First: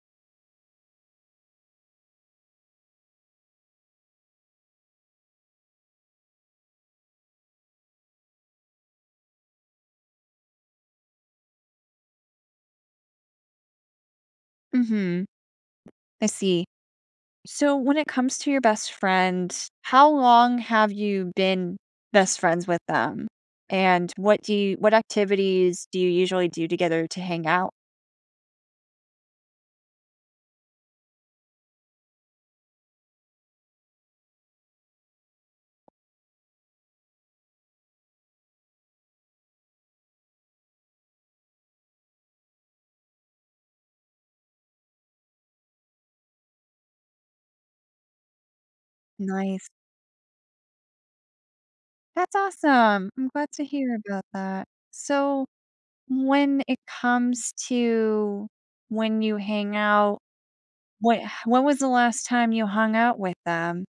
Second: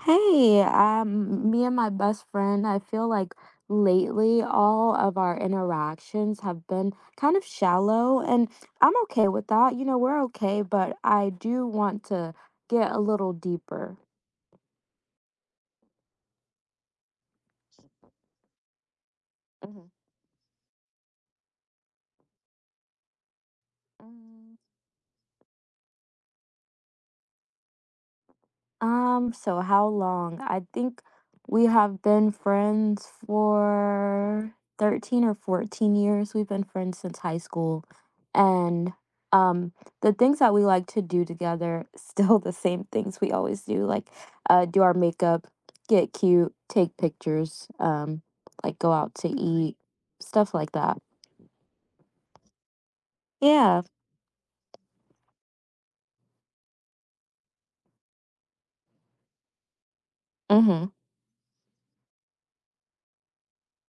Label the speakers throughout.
Speaker 1: Hey, me and my best friend, I feel like lately all of our interactions have been kind of shallow, and I'm okay with that. You know, we're okay, but I do want to get a little deeper.
Speaker 2: Mhm. I see. So when it comes to your best friend,
Speaker 1: Mhm.
Speaker 2: how long have you been best friends with them? And what do
Speaker 1: Mm,
Speaker 2: you what activities do you usually do together to hang out?
Speaker 1: so how long? I think we have been friends for 13 or 14 years. We've been friends since high school. And um the things that we like to do together, still the same things we always do, like do our makeup, get cute, take pictures, like go out to
Speaker 2: Nice.
Speaker 1: eat, stuff like that.
Speaker 2: That's awesome. I'm glad to
Speaker 1: Yeah.
Speaker 2: hear about that. So when it comes to when you hang out,
Speaker 1: Mm-hmm.
Speaker 2: what when was the last time you hung out with them?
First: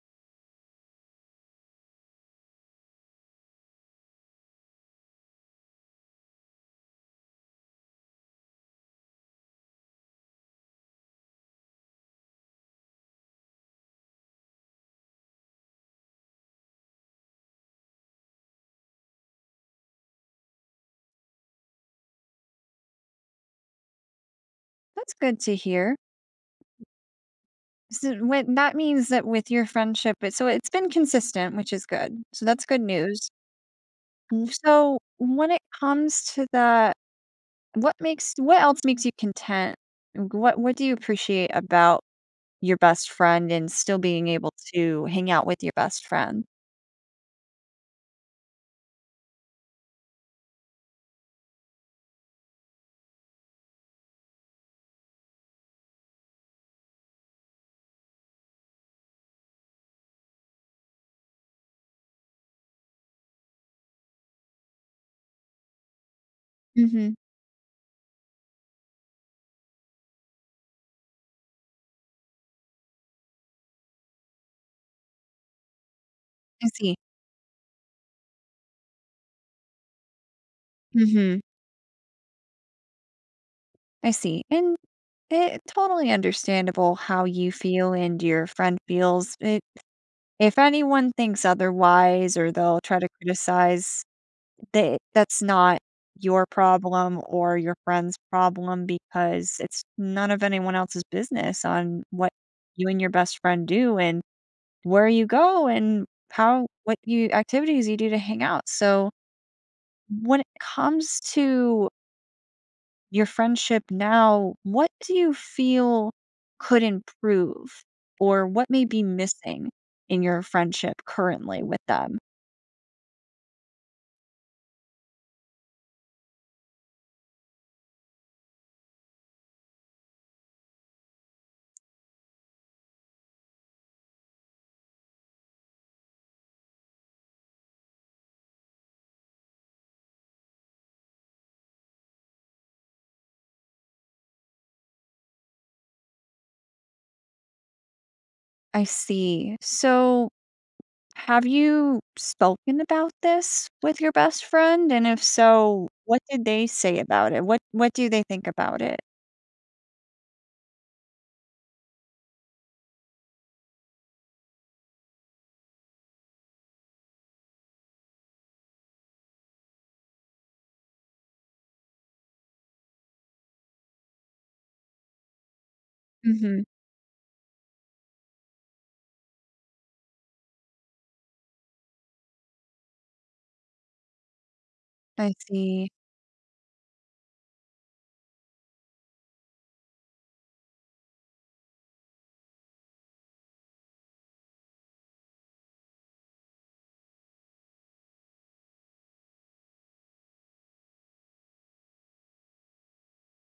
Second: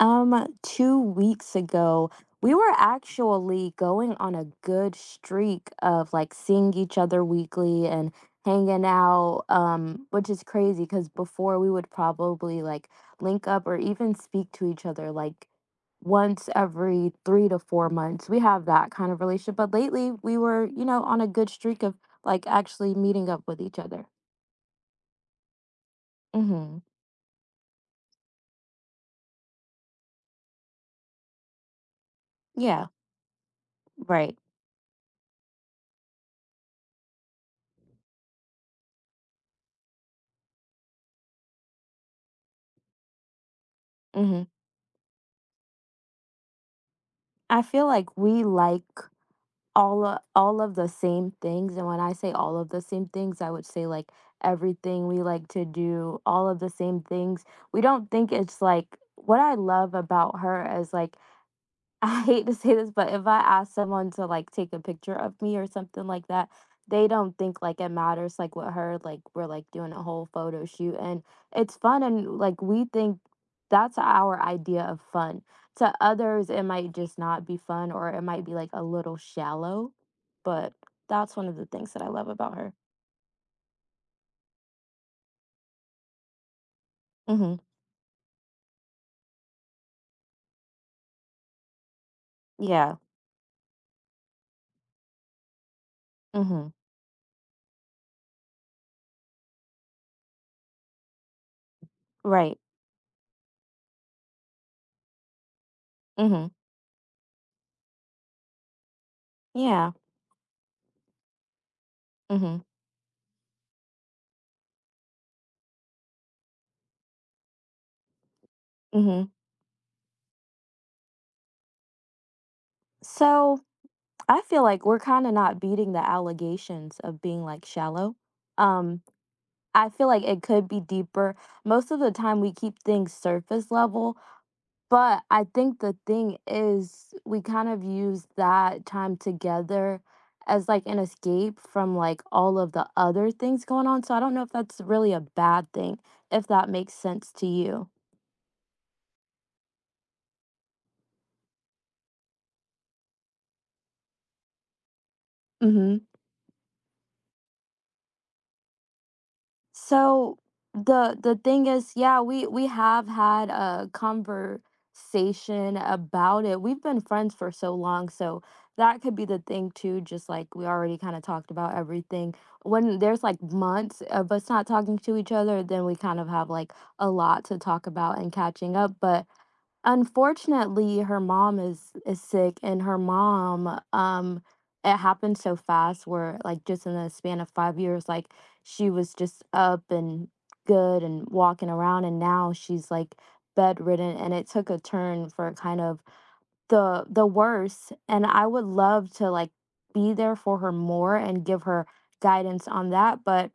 Speaker 1: 2 weeks ago, we were actually going on a good streak of like seeing each other weekly and hanging out, which is crazy because before we would probably like link up or even speak to each other like once every 3 to 4 months. We have that kind of relationship, but lately we were, you know, on a good streak of like actually meeting up with each other.
Speaker 2: That's good to hear.
Speaker 1: Mm-hmm.
Speaker 2: So what that means that with your friendship it's been consistent, which is good. So that's good
Speaker 1: Yeah,
Speaker 2: news.
Speaker 1: right.
Speaker 2: Mhm. So when it comes to that, what makes what else makes you content? What do you appreciate about your best friend and still being
Speaker 1: Mm-hmm.
Speaker 2: able to hang out with your best friend?
Speaker 1: I feel like we like all of the same things, and when I say all of the same things, I would say like everything we like to do, all of the same things. We don't think it's like, what I love about her is like, I hate to say this, but if I ask someone to like take a picture of me or something like that, they
Speaker 2: Mhm.
Speaker 1: don't think like it matters. Like with her, like we're like doing a whole photo shoot and it's fun. And like we think that's our idea of fun. To others, it
Speaker 2: I
Speaker 1: might
Speaker 2: see.
Speaker 1: just not be fun or it might be like a little shallow. But that's
Speaker 2: Mhm.
Speaker 1: one of the things that I love about her.
Speaker 2: I see. And it totally understandable how you
Speaker 1: Mm-hmm.
Speaker 2: feel and your friend feels. It If anyone thinks otherwise or they'll
Speaker 1: Yeah.
Speaker 2: try to criticize, they that's not your
Speaker 1: Mm-hmm.
Speaker 2: problem or your friend's problem, because it's none of anyone else's business on what
Speaker 1: Right.
Speaker 2: you and your best friend do and where you go and
Speaker 1: Mm-hmm.
Speaker 2: how what you activities you do to hang out. So,
Speaker 1: Yeah.
Speaker 2: when it comes to
Speaker 1: Mm-hmm.
Speaker 2: your friendship now, what do you feel could improve or what may be
Speaker 1: Mm-hmm.
Speaker 2: missing in your friendship currently with them?
Speaker 1: So I feel like we're kinda not beating the allegations of being, like, shallow. Um, I feel like it could be deeper. Most of the time, we keep things surface level, but I think the thing is we kind of use that time together as, like, an escape from, like, all of the other things going on, so I don't know if that's really a bad thing, if that makes sense to you.
Speaker 2: I see. So, have you spoken about this with your best friend? And if so,
Speaker 1: Mhm.
Speaker 2: what did they say about it? What do they think about it?
Speaker 1: So the thing is, yeah, we have had a conversation about it. We've been friends for so long, so that could be the thing too, just like we already kind of talked about everything. When there's like months of us not talking to each other, then we kind of have
Speaker 2: Mhm.
Speaker 1: like a lot to talk about and catching up. But unfortunately, her mom is sick, and her mom, it
Speaker 2: I
Speaker 1: happened so
Speaker 2: see.
Speaker 1: fast where like just in the span of 5 years, like she was just up and good and walking around, and now she's like bedridden, and it took a turn for kind of the worse. And I would love to like be there for her more and give her guidance on that, but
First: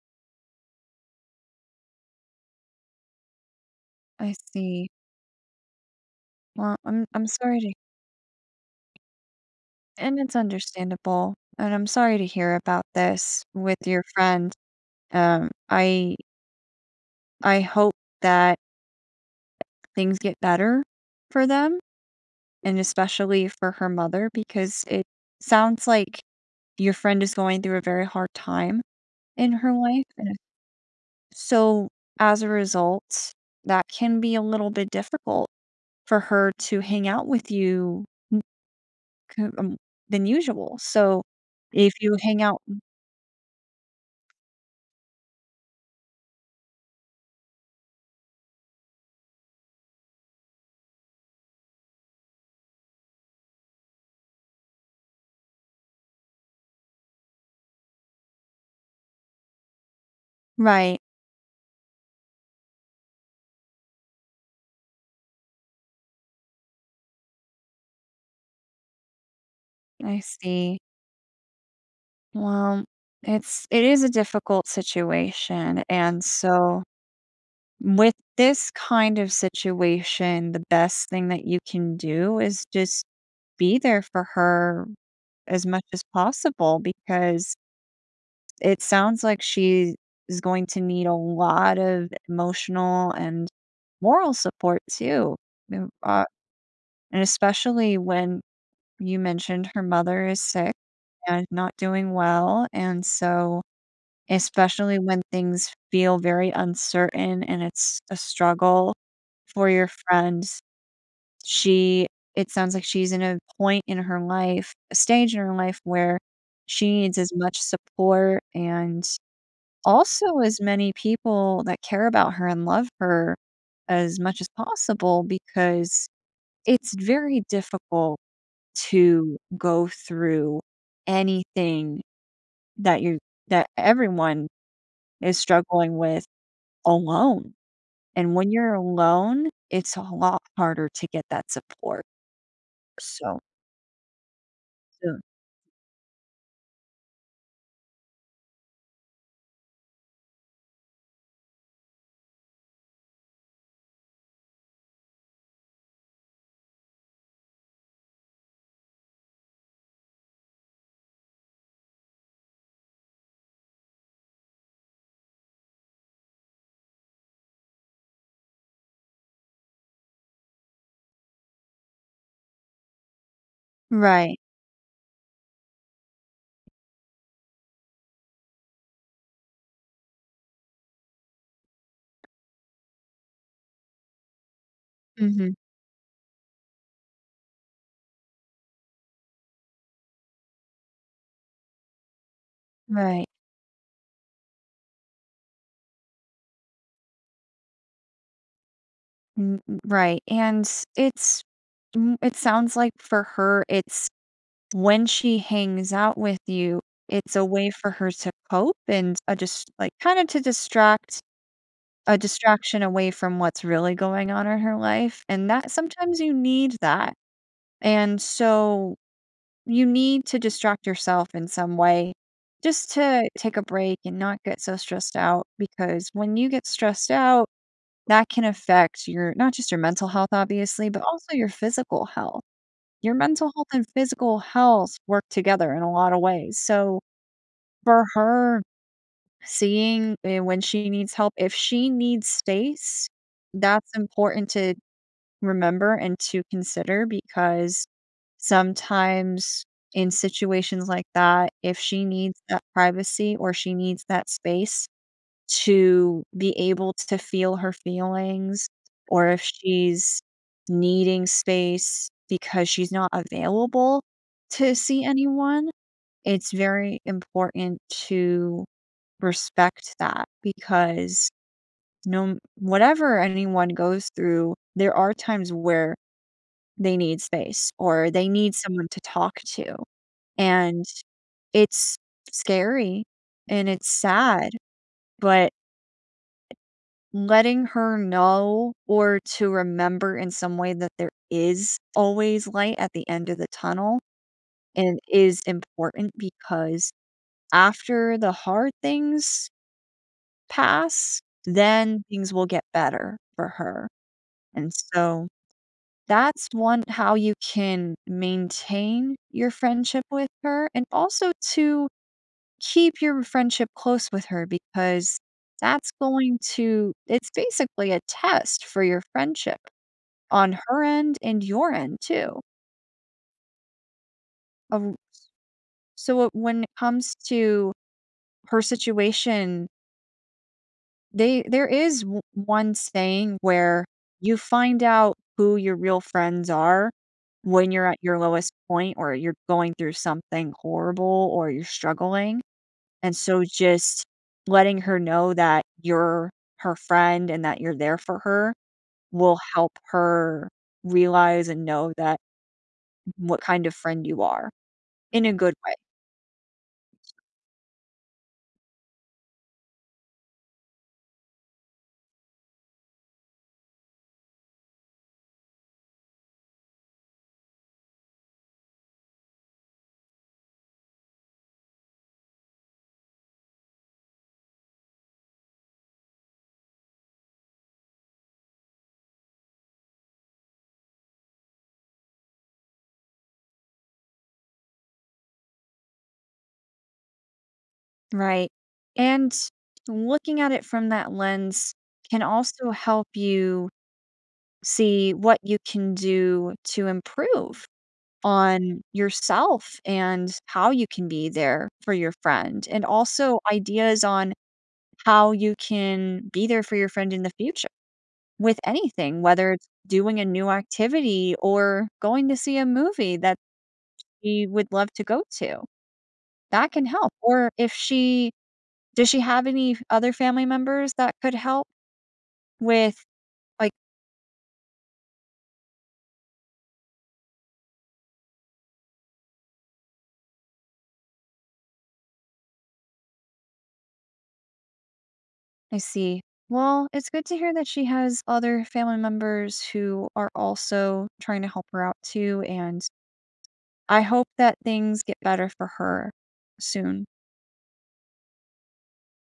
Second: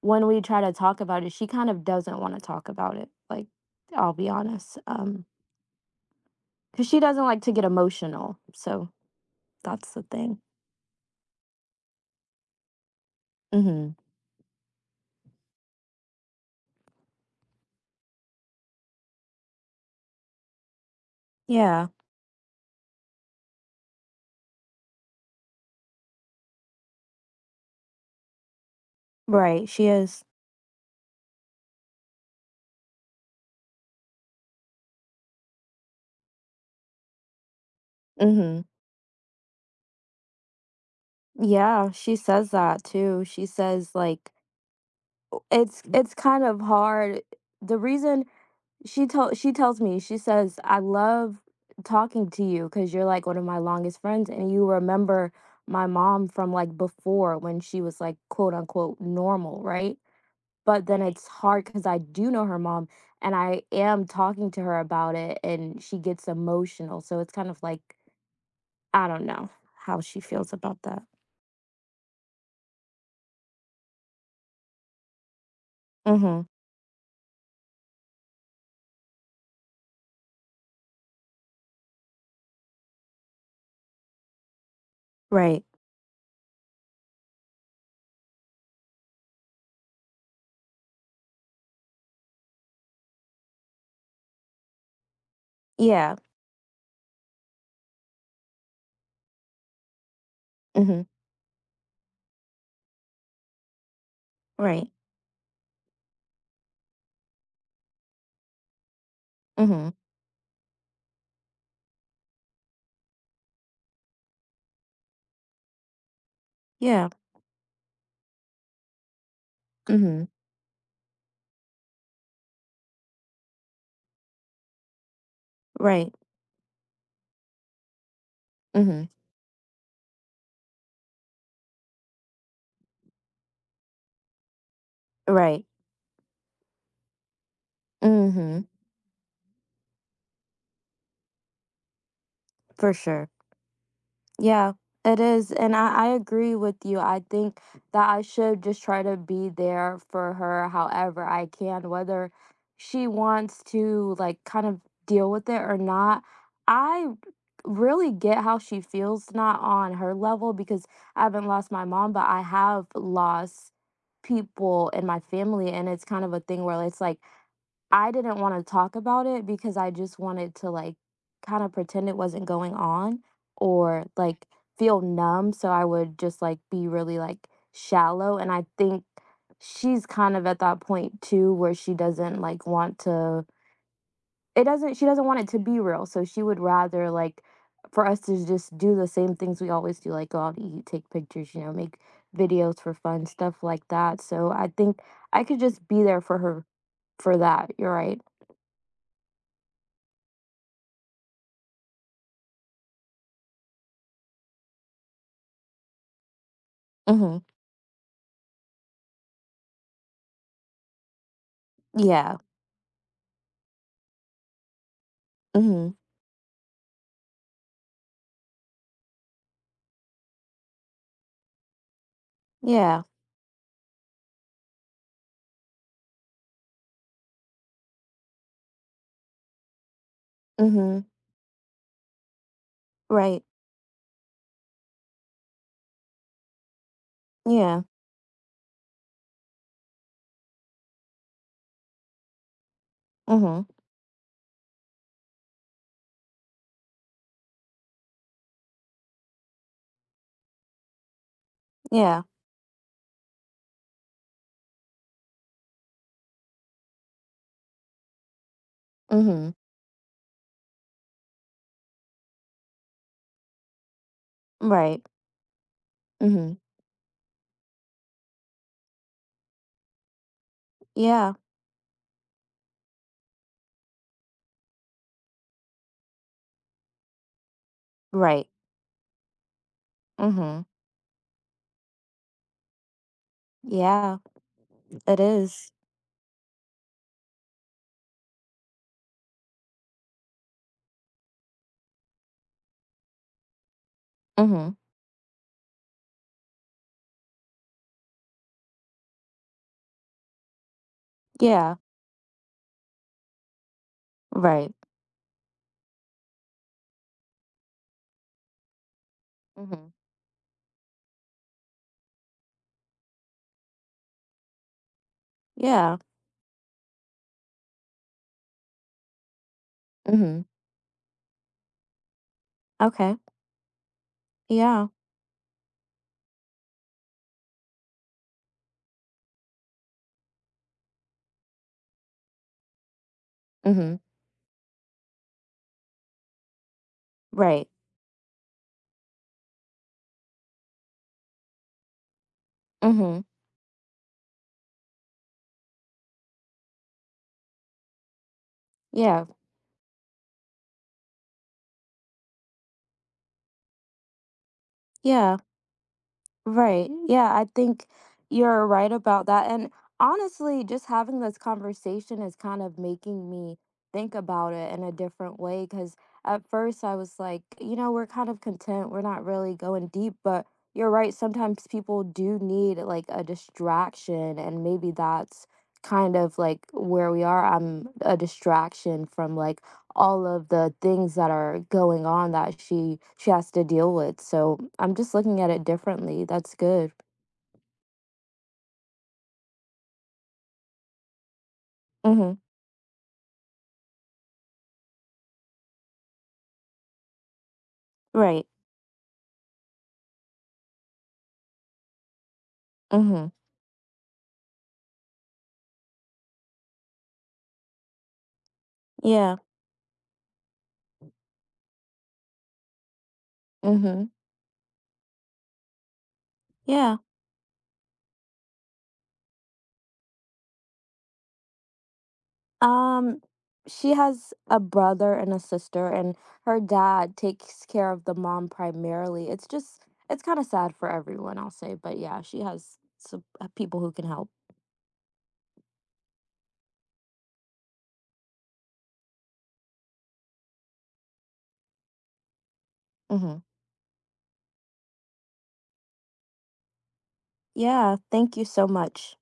Speaker 1: when we try to talk about it, she kind of doesn't want to talk about it. Like, I'll be
Speaker 2: I
Speaker 1: honest.
Speaker 2: see. Well,
Speaker 1: Because she
Speaker 2: I'm
Speaker 1: doesn't
Speaker 2: I'm
Speaker 1: like to
Speaker 2: sorry
Speaker 1: get
Speaker 2: to,
Speaker 1: emotional. So that's the
Speaker 2: and it's
Speaker 1: thing.
Speaker 2: understandable. And I'm sorry to hear about this with
Speaker 1: Hmm.
Speaker 2: your friend. I I hope that things get better for them,
Speaker 1: Yeah.
Speaker 2: and especially for her mother, because it sounds like your friend is going through a very hard time in
Speaker 1: Right.
Speaker 2: her
Speaker 1: She
Speaker 2: life,
Speaker 1: is.
Speaker 2: and so, as a result, that can be a little bit difficult for her to hang out with you
Speaker 1: Hmm.
Speaker 2: co than usual. So,
Speaker 1: Yeah.
Speaker 2: if
Speaker 1: She
Speaker 2: you hang
Speaker 1: says
Speaker 2: out
Speaker 1: that too. She says like it's kind of hard. The reason she tells me, she says, I love talking to you because you're like one of my longest friends and you remember my mom from like before when she was like quote unquote normal, right? But
Speaker 2: right,
Speaker 1: then it's hard because I do know her mom and I am talking to her about it and she gets emotional. So it's kind of like, I don't know how she
Speaker 2: I
Speaker 1: feels about
Speaker 2: see.
Speaker 1: that.
Speaker 2: Well, it is a difficult situation, and
Speaker 1: Mm-hmm.
Speaker 2: so, with this kind of situation, the best thing that you can do is just be there for her
Speaker 1: Right.
Speaker 2: as much as possible, because it sounds like she is going to need a lot of emotional and moral support too. Mm,
Speaker 1: Yeah.
Speaker 2: uh, and especially when you mentioned her mother is sick
Speaker 1: Mm-hmm.
Speaker 2: and not doing well, and so
Speaker 1: Right.
Speaker 2: especially when things feel very uncertain and it's a struggle for your
Speaker 1: Mm-hmm.
Speaker 2: friend, she it sounds like she's in a point in her life, a stage in her life where she
Speaker 1: Yeah.
Speaker 2: needs as much support and
Speaker 1: Mm-hmm.
Speaker 2: also as many people that care about her and love her as much as possible, because
Speaker 1: Right.
Speaker 2: it's very difficult
Speaker 1: Mm-hmm.
Speaker 2: to go through anything that you that everyone is
Speaker 1: Right.
Speaker 2: struggling with alone. And when
Speaker 1: Mm-hmm.
Speaker 2: you're alone, it's a lot harder to get that support.
Speaker 1: For sure.
Speaker 2: So,
Speaker 1: Yeah, it
Speaker 2: so-
Speaker 1: is. And I agree with you. I think that I should just try to be there for her however I can, whether she wants to like kind of deal with it or not. I really get how she feels, not on her level, because I haven't lost my mom, but I have lost people in my family. And it's kind of a thing where it's like, I didn't wanna talk about it because I just wanted to, like, kinda pretend it wasn't going on or,
Speaker 2: right.
Speaker 1: like, feel numb, so I would just, like, be really, like, shallow, and I think she's kind of at that point too where she doesn't, like, want to, it doesn't she doesn't want it
Speaker 2: hmm
Speaker 1: to be real, so she would rather, like, for us to just do the same things we always do, like, go out to eat, take pictures, you know, make videos for fun,
Speaker 2: Right.
Speaker 1: stuff like that, so I think I could just be there for her for that, you're right.
Speaker 2: Mm, Right. And it's it sounds like for her it's when she hangs out with you, it's
Speaker 1: Mhm.
Speaker 2: a way for her to cope and a just like kind of to distract a
Speaker 1: Yeah.
Speaker 2: distraction away from what's really going on in her life. And that
Speaker 1: Mhm.
Speaker 2: sometimes you need that. And so you need to distract yourself in some way just
Speaker 1: Yeah.
Speaker 2: to take a break and not get so stressed out, because when you get stressed out, that can affect your not just your mental health, obviously, but
Speaker 1: Mhm.
Speaker 2: also your physical health. Your
Speaker 1: Right.
Speaker 2: mental health and physical health work together in a lot of ways. So
Speaker 1: Yeah.
Speaker 2: for her, when she needs help, if she needs space,
Speaker 1: Mhm.
Speaker 2: that's important to remember and to consider, because sometimes in situations like that, if she
Speaker 1: Yeah.
Speaker 2: needs that privacy or she needs that space, to be able to feel her feelings, or if
Speaker 1: Mhm.
Speaker 2: she's needing space because she's not available to
Speaker 1: Right.
Speaker 2: see anyone, it's
Speaker 1: Mhm.
Speaker 2: very important to respect that, because
Speaker 1: Yeah.
Speaker 2: no whatever anyone goes through, there are times where they need space or they
Speaker 1: Right.
Speaker 2: need someone to talk to.
Speaker 1: Mhm.
Speaker 2: And it's scary and it's
Speaker 1: Yeah.
Speaker 2: sad,
Speaker 1: It
Speaker 2: but
Speaker 1: is.
Speaker 2: letting her know or to remember in some way that there is always light at the end of the tunnel
Speaker 1: Mhm.
Speaker 2: and is important, because after the hard things pass,
Speaker 1: Yeah.
Speaker 2: then things will get better for her. And
Speaker 1: Right.
Speaker 2: so that's one how you can maintain your
Speaker 1: Mhm.
Speaker 2: friendship with her and also to keep your friendship close with her, because that's
Speaker 1: Yeah.
Speaker 2: going to it's basically a test for your friendship
Speaker 1: Mhm.
Speaker 2: on her end and your end too.
Speaker 1: Okay. Yeah.
Speaker 2: Of when it comes to her situation, they there is one saying where
Speaker 1: Mhm.
Speaker 2: you find out who your real friends are
Speaker 1: Right.
Speaker 2: when you're at your lowest point or you're going through something horrible or you're struggling, and
Speaker 1: Mhm.
Speaker 2: so just letting her know that you're her friend and that you're there for her
Speaker 1: Yeah.
Speaker 2: will help her realize and know that what kind of friend you are in a
Speaker 1: Yeah.
Speaker 2: good way.
Speaker 1: Right. Yeah, I think you're right about that. And honestly, just having this conversation is kind of making me think about it in a different way. Because at first I was like, you know, we're kind of content. We're not really going deep. But you're right. Sometimes people do need like a distraction. And maybe that's kind of like where we are. I'm a distraction from like all of the things that are going on that she has to deal with. So I'm just looking at it differently. That's good.
Speaker 2: Right. And looking at it from that lens can
Speaker 1: Mhm.
Speaker 2: also help you see what you can do to improve
Speaker 1: Right.
Speaker 2: on yourself and how you can be there for your friend, and
Speaker 1: Mhm.
Speaker 2: also ideas on how you can be there for your friend in the future with anything,
Speaker 1: Yeah.
Speaker 2: whether it's doing a new activity or going to see a movie that
Speaker 1: Mhm.
Speaker 2: she would love to go to. That can
Speaker 1: Yeah.
Speaker 2: help. Or if she does she have any other family members that could help with,
Speaker 1: Um,
Speaker 2: like,
Speaker 1: she has a brother and a sister and her dad takes care of the mom primarily. It's kind of sad for everyone, I'll say, but yeah, she has some people who can help.
Speaker 2: I see. Well, it's good to hear that she has other family members who are also trying to help her out too, and
Speaker 1: Mhm.
Speaker 2: I hope that things get better for her soon.
Speaker 1: Yeah, thank you so much.